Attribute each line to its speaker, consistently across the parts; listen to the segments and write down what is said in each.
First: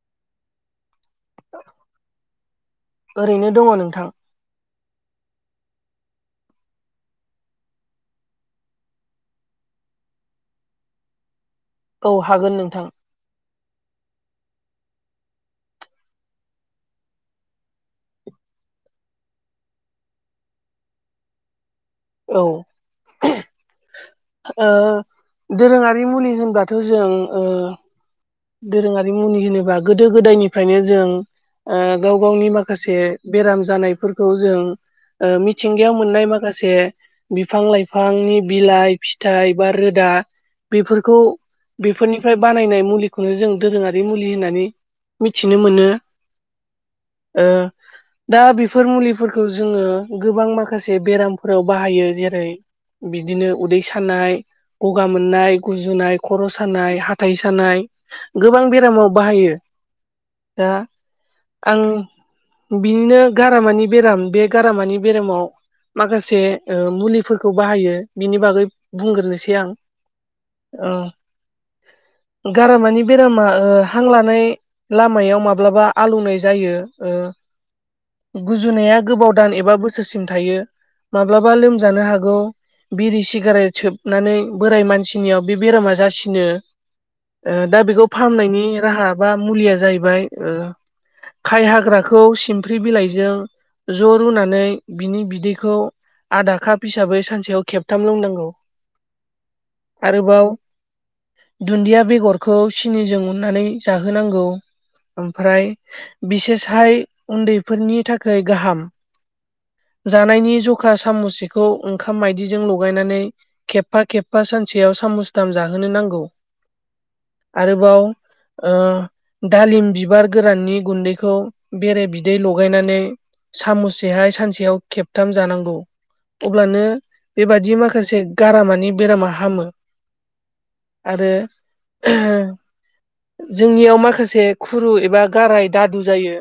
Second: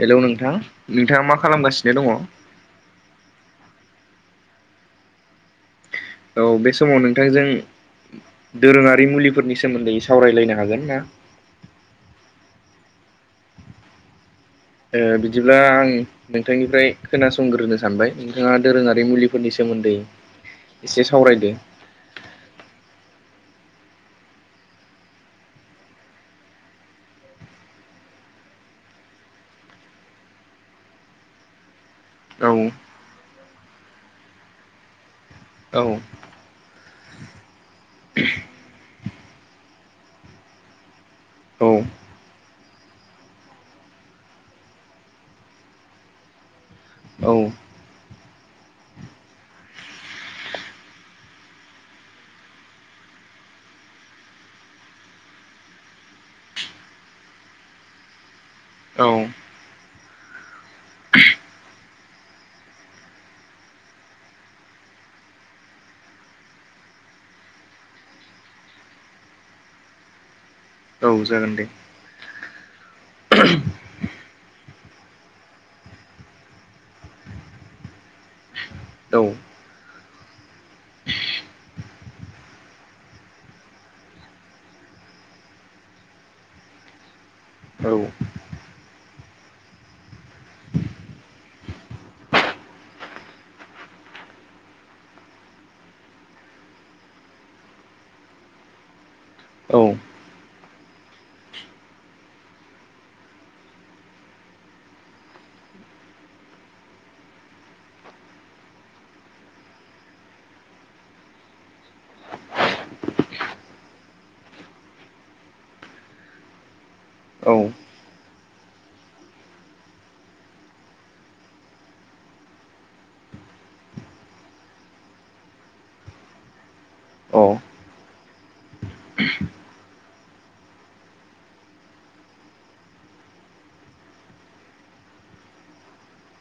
Speaker 1: Hello नोंथां, नोंथाङा मा खालामगासिनो दङ?
Speaker 2: ओरैनो दङ नोंथां।
Speaker 1: औ बे समाव नोंथांजों दोरोङारि मुलिफोरनि सोमोन्दै सावरायलायनो हागोन ना?
Speaker 2: औ हागोन नोंथां।
Speaker 1: बिदिब्ला आं नोंथांनिफ्राय खोनासंग्रोनो सानबाय नोंथाङा दोरोङारि मुलिफोरनि सोमोन्दै एसे सावरायदो।
Speaker 2: औ। ओ दोरोङारि मुलि होनबाथ' जों ओ दोरोङारि मुनि होनोबा गोदो गोदायनिफ्रायनो जों ओ गाव
Speaker 1: औ
Speaker 2: गावनि माखासे बेराम जानायफोरखौ जों
Speaker 1: औ
Speaker 2: मिथिंगायाव मोननाय माखासे बिफां-लाइफांनि बिलाइ, फिथाइ, बा रोदा, बेफोरखौ
Speaker 1: औ
Speaker 2: बेफोरनिफ्राय बानायनाय मुलिखौनो जों दोरोङारि मुलि होननानै मिथिनो मोनो।
Speaker 1: औ
Speaker 2: दा बेफोर मुलिफोरखौ जोङो गोबां माखासे बेरामफोराव बाहायो। जेरै- बिदिनो उदै सानाय, गगा मोननाय, गुजुनाय, खर' सानाय, हाथाइ सानाय, गोबां
Speaker 1: औ
Speaker 2: बेरामाव बाहायो। दा आं बिनिनो गारामानि बेराम बे गारामानि बेरामाव माखासे ओ मुलिफोरखौ बाहायो बिनि बागै बुंग्रोनोसै आं।
Speaker 1: औ जागोन दे
Speaker 2: ओ गारामानि बेरामा हांला नाय लामायाव माब्लाबा आलौनाय जायो। गुजुनाया
Speaker 1: औ
Speaker 2: गोबाव दान एबा बोसोरसिम थायो। माब्लाबा लोमजानो हागौ बिरि सिगारेट सोबनानै बोराय मानसिनियाव बे बेरामा जासिनो। दा
Speaker 1: औ
Speaker 2: बेखौ फाहामनायनि राहा बा मुलिया जाहैबाय खाय हाग्राखौ सिमफ्रि बिलाइजों ज' रुनानै बिनि बिदैखौ आधा काप हिसाबै सानसेयाव खेबथाम लोंनांगौ
Speaker 1: औ
Speaker 2: आरोबाव दुन्दिया बेगरखौ सिनिजों उननानै जाहोनांगौ ओमफ्राय बिसेसहाय उन्दैफोरनि थाखाय गाहाम जानायनि जखा सामुसेखौ ओंखाम मायदिजों लगायनानै खेबफा खेबफा सानसेयाव सामुसथाम जाहोनो नांगौ
Speaker 1: औ अ औ
Speaker 2: आरोबाव दालिम बिबार गोराननि गुन्दैखौ बेरे बिदै लगायनानै सामुसेहाय सानसेयाव खेबथाम जानांगौ अब्लानो
Speaker 1: औ
Speaker 2: बेबादि माखासे गारामानि बेरामा हामो आरो जोंनियाव माखासे खुरु एबा गाराय दादु जायो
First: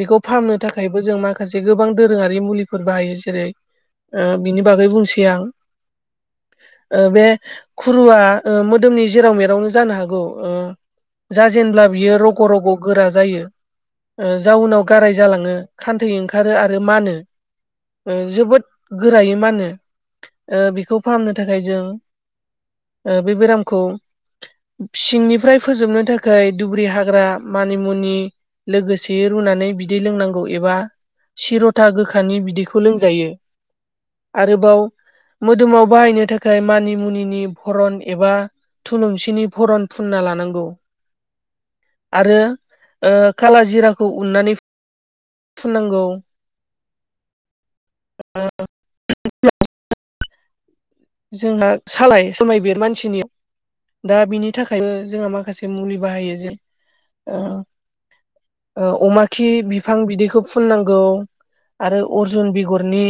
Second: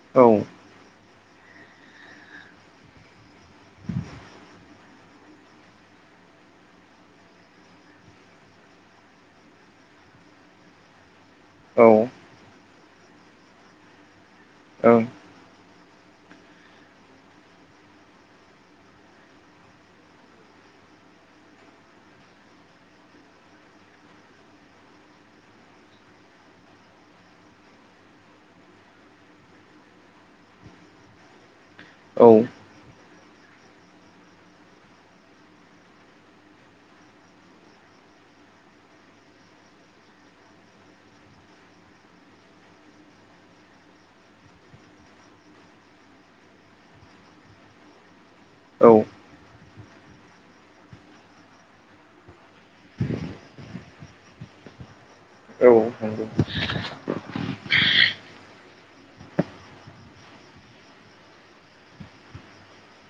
Speaker 2: बेखौ
Speaker 1: ओं
Speaker 2: फाहामनो थाखायबो जों माखासे गोबां दोरोङारि मुलिफोर बाहायो जेरै बिनि बागै बुंसै आं बे खुरुआ मोदोमनि जेराव मेरावनो जानो हागौ
Speaker 1: औ
Speaker 2: जाजेनब्ला बियो रग' रग' गोरा जायो जाउनाव
Speaker 1: औ
Speaker 2: गाराय जालाङो खान्थै ओंखारो आरो मा होनो जोबोद गोरायै मा होनो बेखौ फाहामनो थाखाय जों बे बेरामखौ सिंनिफ्राय फोजोबनो थाखाय दुब्रि हाग्रा मानिमुनि लोगोसे रुनानै बिदै लोंनांगौ एबा सिर'था गोखानि बिदैखौ लों- जायो आरोबाव मोदोमाव बाहायनो थाखाय मानि मुनिनि भरन एबा थुलुंसिनि भरन फुनना लानांगौ आरो खाला जिराखौ उननानै फुननांगौ अ
Speaker 1: औ
Speaker 2: [inaudible] जोंहा सालाय सालमाय बेरो मानसिनि- दा बिनि थाखायबो जोंहा माखासे
Speaker 1: औ
Speaker 2: मुलि
Speaker 1: नंगौ
Speaker 2: बाहायो जेरै अमाखिनि बिफां बिदैखौ फुननांगौ आरो अर्जुन बिगुरनि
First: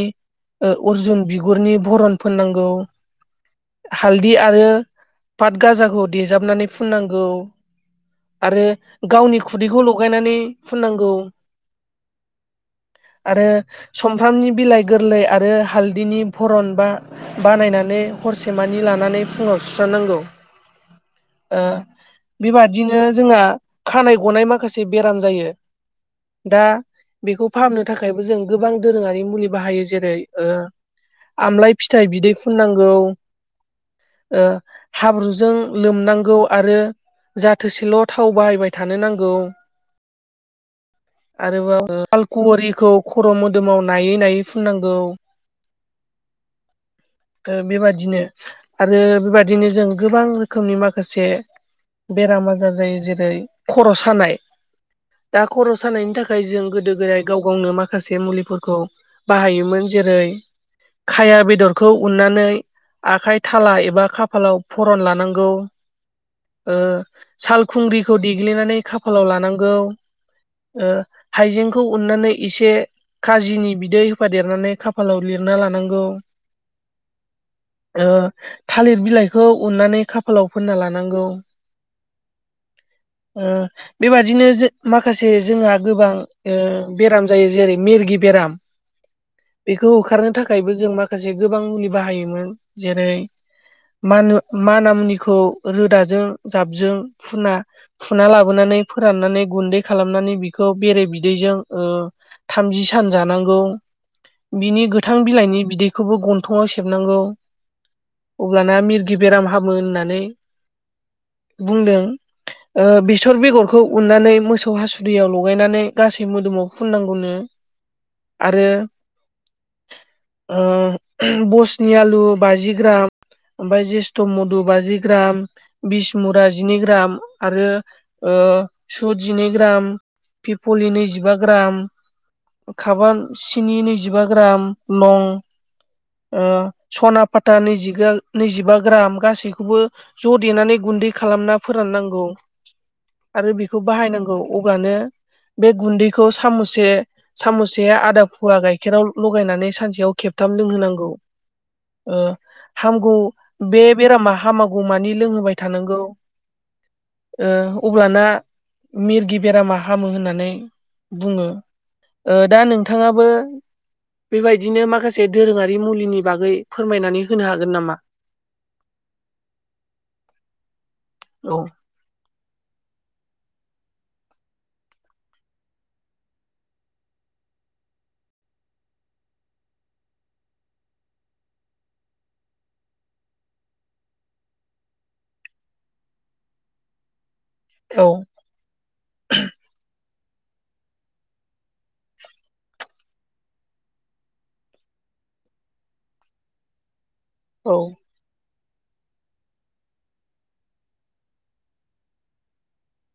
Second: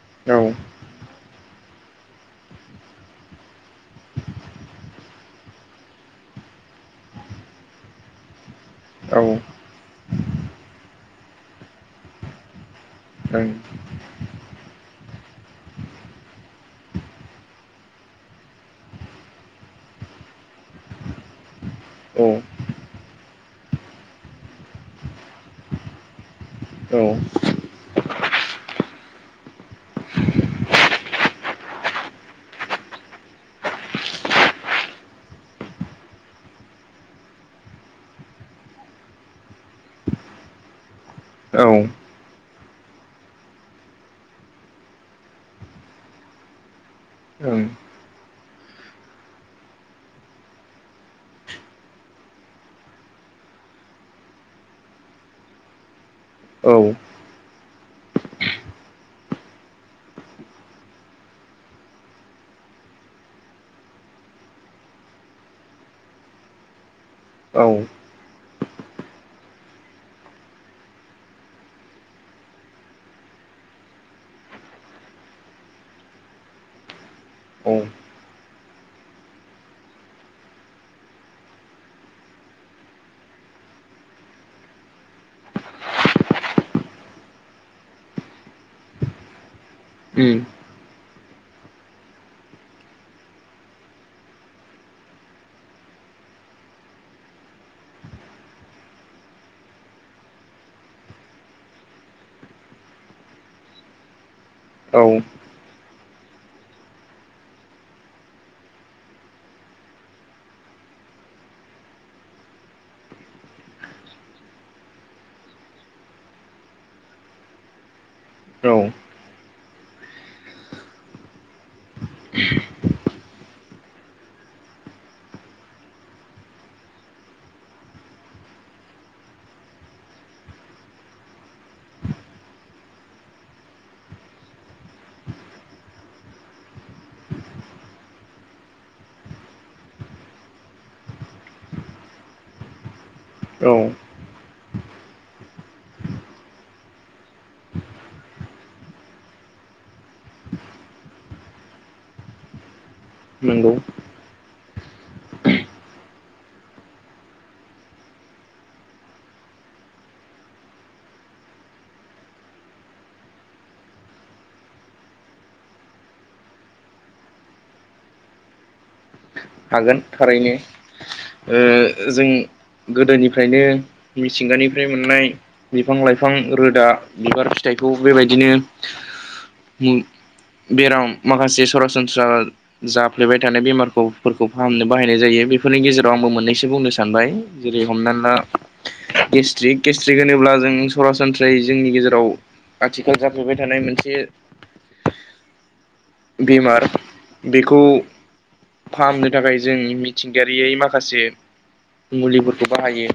Speaker 2: अर्जुन बिगुरनि भरन फोननांगौ हालदि आरो पाट गाजाखौ देजाबनानै फुननांगौ आरो
Speaker 1: औ ओं
Speaker 2: गावनि खुदैखौ लगायनानै फुननांगौ
Speaker 1: औ
Speaker 2: आरो सुमफ्रामनि बिलाइ गोरलै आरो हालदैनि भरन बा बानायनानै ने हरसेमानि लानानै फुङाव सुस्रांनांगौ बेबादिनो जोंहा खानाय गनाय माखासे बेराम जायो दा
Speaker 1: औ
Speaker 2: बेखौ फाहामनो थाखायबो जों गोबां दोरोङारि मुलि बाहायो जेरै आमलाय फिथाइ बिदै फुननांगौ हाब्रुजों लोमनांगौ आरो जाथोसेल' थाव बाहायबाय थानो नांगौ आरोबाव फालखुवरिखौ खर' मोदोमाव नायै नायै फुननांगौ
Speaker 1: ओं
Speaker 2: बेबादिनो आरो बेबादिनो बेराम आजार जायो जेरै खर' सानाय दा खर' सानायनि थाखाय जों गोदो गोदायनि- गाव गावनो माखासे मुलिफोरखौ बाहायोमोन जेरै खाया बेदर खौ उननानै आखाय थाला एबा खाफालाव फरन लानांगौ
Speaker 1: औ
Speaker 2: सालखुंग्रिखौ देग्लिनानै खाफालाव लानांगौ ओ हाइजेंखौ उननानै एसे खाजिनि बिदै होफादेरनानै खाफालाव लिरना लानांगौ
Speaker 1: औ
Speaker 2: ओ थालिर बिलाइखौ उननानै खाफालाव फोनना लानांगौ ओ बेबादिनो जे माखासे जोंहा गोबां ओ बेराम जायो जेरै मेरगि बेराम बेखौ होखारनो
Speaker 1: उम
Speaker 2: थाखायबो जों माखासे गोबां मुलि बाहायोमोन जेरै माना-मानामुनिखौ रोदाजों जाबजों फुना फुना लाबोनानै फोराननानै गुन्दै खालामनानै बिखौ बेरे बिदैजों ओ थामजि सान जानांगौ बिनि
Speaker 1: औ
Speaker 2: गोथां बिलाइनि बिदै खौबो गन्थङाव सेबनांगौ अब्लाना मिरगि बेराम हामो होननानै बुंदों। ओ बेसर बेगरखौ उननानै मोसौ हासुदियाव लगायनानै गासै मोदोमाव फुननांगौनो। आरो ओ बस्नि आलु बाजि ग्राम ओमफ्राय जेस्थ' मधु बाजि ग्राम बिसमुरा जिनै ग्राम आरो ओ सुद जिनै ग्राम पिपलि नैजिबा ग्राम खाबा सिनि नैजिबा ग्राम लं ओ सना फाथा नैजि नैजिबा ग्राम गासैखौबो ज' देनानै गुन्दै खालामना फोराननांगौ आरो
Speaker 1: औ
Speaker 2: बेखौ बाहायनांगौ। अगानो बे गुन्दैखौ साम'से साम'से आदा फुवा गाइखेराव लगायनानै सानसेयाव खेब थाम लोंहोनांगौ ओ हामगौ
Speaker 1: नंगौ
Speaker 2: बे बेरामा हामा गौ मानि लोंहोबाय थानांगौ। ओ अब्लाना मिरगि बेरामा हामो होननानै बुङो ओ दा नोंथाङाबो बेबायदिनो माखा से दोरोङारि मुलिनि बागै फोरमायनानै होनो हागोन नामा?
Speaker 1: हागोन थारैनो
Speaker 2: औ
Speaker 1: ओ जों गोदोनिफ्रायनो मिथिंगानिफ्राय मोननाय बिफां-लाइफां रोदा, बिबार, फिथाइखौ बेबायदिनो उ बेराम माखासे सरासनस्रा जाफ्लेबाय थानाय बेमारखौ फोरखौ फाहामनो बाहायनाय जायो बेफोरनि गेजेराव आंबो मोननैसो बुंनो सानबाय जेरै
Speaker 2: औ
Speaker 1: हमनानै ला गेस्ट्रिक गेस्ट्रिक होनोब्ला जों सरासनस्रायै जोंनि गेजेराव आथिखाल जाफैबाय थानाय मोनसे बेमार
Speaker 2: औ
Speaker 1: बेखौ फाहामनो थाखाय जों मिथिंगायारि माखासे मुलिफोरखौ बाहायो।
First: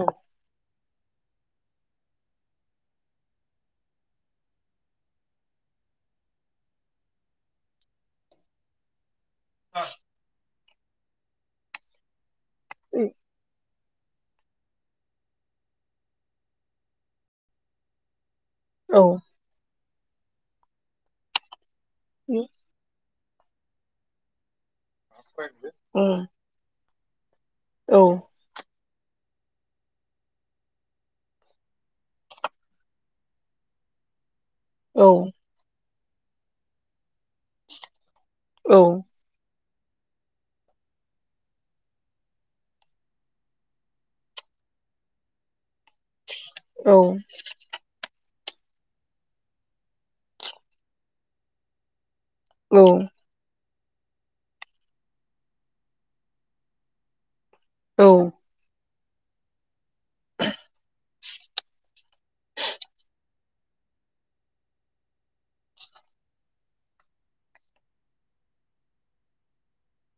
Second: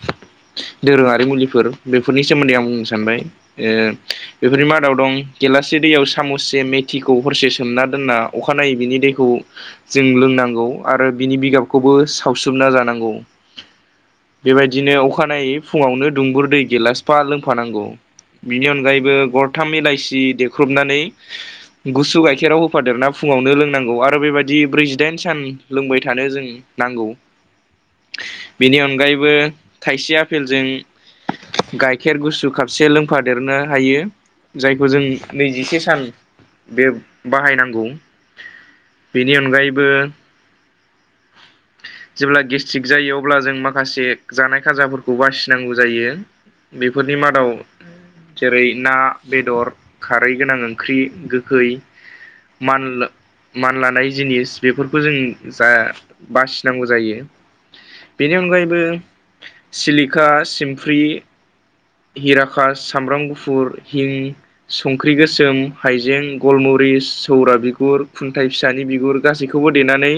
Speaker 2: औ
Speaker 1: दोरोङारि मुलिफोर बेफोरनि सोमोन्दै आं बुंनो सानबाय ओ बेफोरनि मादाव दं गेलासे दैयाव सामससे मे थिखौ हरसे सोमना दोनना अखानायै बिनि दैखौ जों लोंनांगौ आरो बिनि बिगाबखौबो सावसोमना जानांगौ। बेबायदिनो अखानायै फुङावनो दुंगुर दै गेलासफा लोंफानांगौ। बिनि
Speaker 2: औ
Speaker 1: अनगायैबो गरथाम इलाइसि देख्रुबनानै गुसु गाइखेराव होफादेरना फुङावनो लोंनांगौ आरो बेबायदि ब्रैजिदाइन सान लोंबाय थानो जों नांगौ
Speaker 2: औ
Speaker 1: बेनि अनगायैबो खायसे आफेलजों गाइखेर गुसु खापसे लोंफादेरनो हायो जायखौ जों
Speaker 2: औ
Speaker 1: नैजिसे सान बे बाहायनांगौ बेनि अनगायैबो
Speaker 2: [inaudible]
Speaker 1: जेब्ला गेस्ट्रिक जायो अब्ला जों माखासे जानाय खाजाफोरखौ बासिनांगौ जायो। बेफोरनि मादाव जेरै ना, बेदर, खारै गोनां ओंख्रि, गोखै मान
Speaker 2: औ
Speaker 1: ला मान लानाय जिनिस बेफोरखौ जों जा बासिनांगौ जायो। बेनि अनगायैबो सिलिखा, सिमफ्रि हिराकास सामब्राम गुफुर हिं संख्रि गोसोम, हाइजें, गलमरिस, सौरा बिगुर, खुन्थाय फिसानि बिगुर गासैखौबो देनानै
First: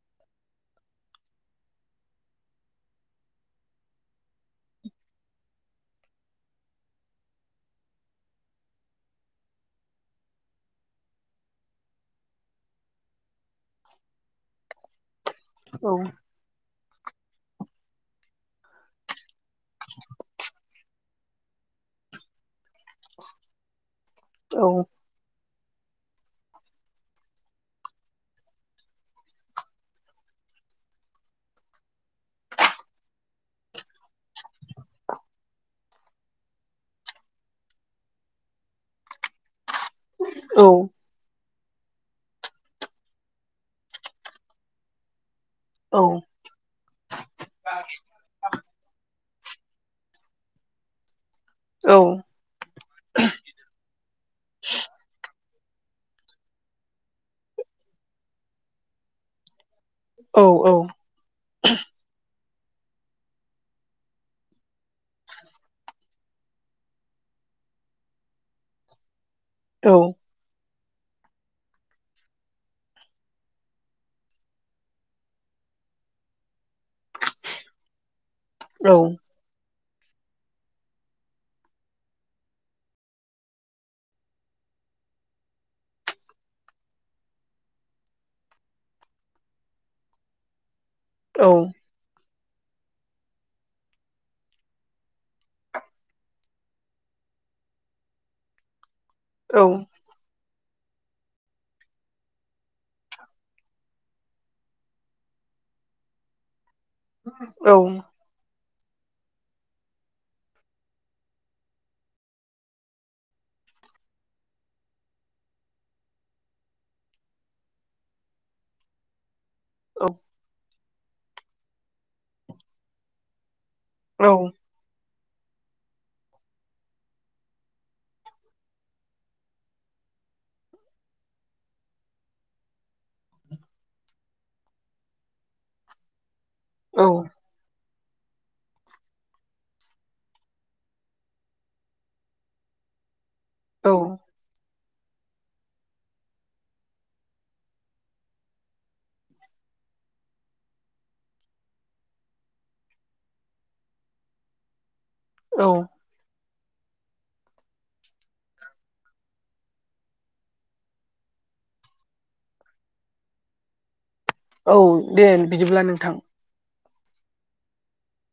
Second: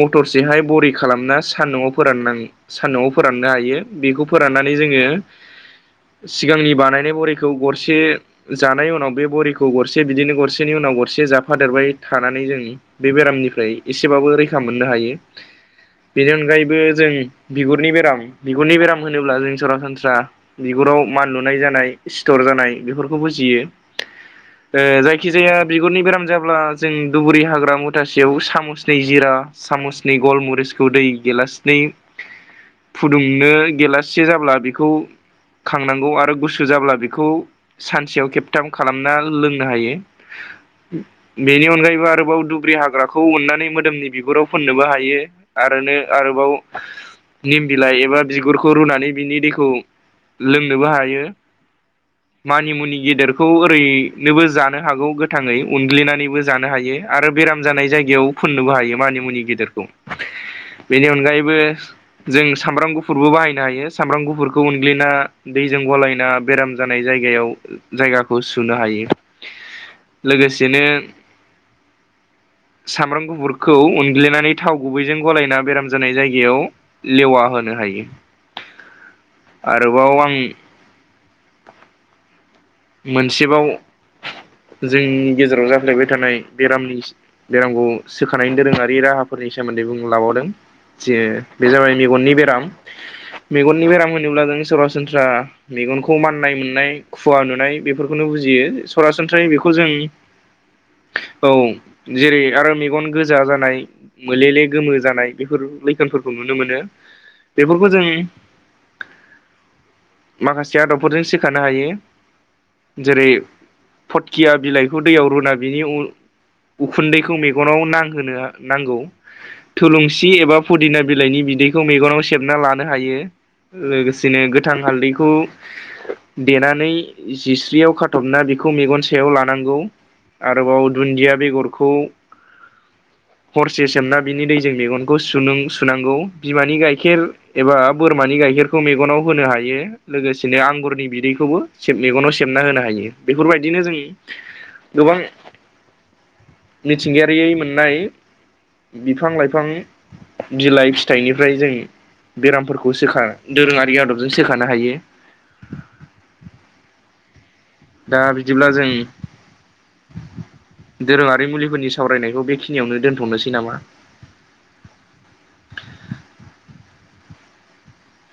Speaker 1: मथरसेहाय बरि खालामना सान्दुआव फोराननाङो सानदुंआव फोराननो हायो बेखौ फोराननानै जोङो सिगांनि बानायनाय बरिखौ गरसे जानाय उनाव बे बरिखौ गरसे बिदिनो गरसेनि उनाव गरसे जाफादेरबाय थानानै जों बे बेरामनिफ्राय एसेबाबो रैखा मोननो हायो।
Speaker 2: औ।
Speaker 1: बेनि अनगायैबो जों बिगुरनि बेराम बिगुरनि बेराम होनोब्ला जों सरासनस्रा बिगुराव मान लुनाय जानाय, सिथर जानाय बेफोरखौ बुजियो ओ
Speaker 2: औ
Speaker 1: जाय जायखिजाया बिगुरनि बेराम जाब्ला जों दुबुरि हाग्रा मुथासेयाव सामुसनै जिरा सामुसनि गलमुरिसखौ दै गेलासनै फुदुंनो गेलाससे जाब्ला बेखौ खांनांगौ आरो गुसु जाब्ला बेखौ सानसेयाव खेबथाम खालामना लोंनो हायो।
Speaker 2: औ।
Speaker 1: बेनि अनगायैबो आरोबाव दुब्रि हाग्राखौ अननानै मोदोमनि बिगुराव फोननोबो हायो।
Speaker 2: औ
Speaker 1: आरोनो आरोबाव निम बिलाइ एबा बिगुरखौ रुनानै बिनि दैखौ लोंनोबो हायो।
Speaker 2: औ।
Speaker 1: मानि मुनि गेदेरखौ ओरैनोबो जानो हागौ गोथाङै उनग्लिनानैबो जानो हायो। आरो बेराम जानाय जायगायावबो फुननोबो हायो मानि मुनि गेदेरखौ
Speaker 2: औ।
Speaker 1: बेनि अनगायैबो जों सामब्राम गुफुरबो बाहायनो हायो सामब्राम गुफुरखौ उनग्लिना दैजों गलायना बेराम जानाय जायगायाव जायगाखौ सुनो हायो।
Speaker 2: औ।
Speaker 1: लोगोसेनो
Speaker 2: [inaudible]
Speaker 1: सामब्राम गुफुरखौ उनग्लिनानै थाव गुबैजों गलायना बेराम जानाय जायगायाव लेवा होनो हायो।
Speaker 2: औ।
Speaker 1: आरोबाव आं मोनसेबाव जोंनि गेजेराव जाफ्लेबाय थानाय बेरामनि बेरामखौ सोखानायनि दोरोङारि राहाफोरनि सोमोन्दै बुं लाबावदों जे
Speaker 2: औ
Speaker 1: बे जाबाय मेगननि बेराम मेगननि बेराम होनोब्ला जों सरासनस्रा मेगनखौ माननाय मोननाय खुवा नु नाय बेफोरखौनो बुजियो सरासनस्रायै
Speaker 2: औ
Speaker 1: बेखौ जों औ जेरै आरो मेगन गोजा जानाय मोले ले गोमो जानाय बेफोर लैखोनफोरखौ नुनो मोनो बेफोरखौ जों माखासे आदबफोरजों सोखानो हायो। जेरै फटकिया बिलाइखौ दैयाव रुना बिनि उन‌ उखुन्दैखौ मेगनाव नांहोनो नांगौ। थुलुंसि एबा फुदिना बिलाइनि बिदैखौ मेगनाव सेबना लानो हायो लोगोसेनो गोथां हालदैखौ देनानै जिस्रियाव खाथबना बेखौ मेगन सायाव लानांगौ। आरोबाव दुन्दिया बेगरखौ हरसे सोमना बिनि दैजों मेगनखौ सुनांगौ बिमानि
Speaker 2: औ
Speaker 1: गाइखेर एबा बोरमानि गाइखेरखौ मेगनाव होनो हायो लोगोसेनो आंगुरनि बिदैखौबो मेगनाव सेबना होनो हायो बेफोरबायदिनो जों गोबां मिथिंगायारि मोननाय बिफां लाइफां बिलाइ फिथाइनिफ्राय जों बेरामफोरखौ सोखा दोरोङारि आदबजों सोखानो हायो
Speaker 2: औ
Speaker 1: दा बिदिब्ला जों दोरोङारि मुलिफोरनि सावरायनायखौ बेखिनियावनो दोनथ'नोसै नामा
Speaker 2: औ दे बिदिब्ला नोंथां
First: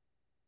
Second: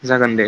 Speaker 1: जागोन दे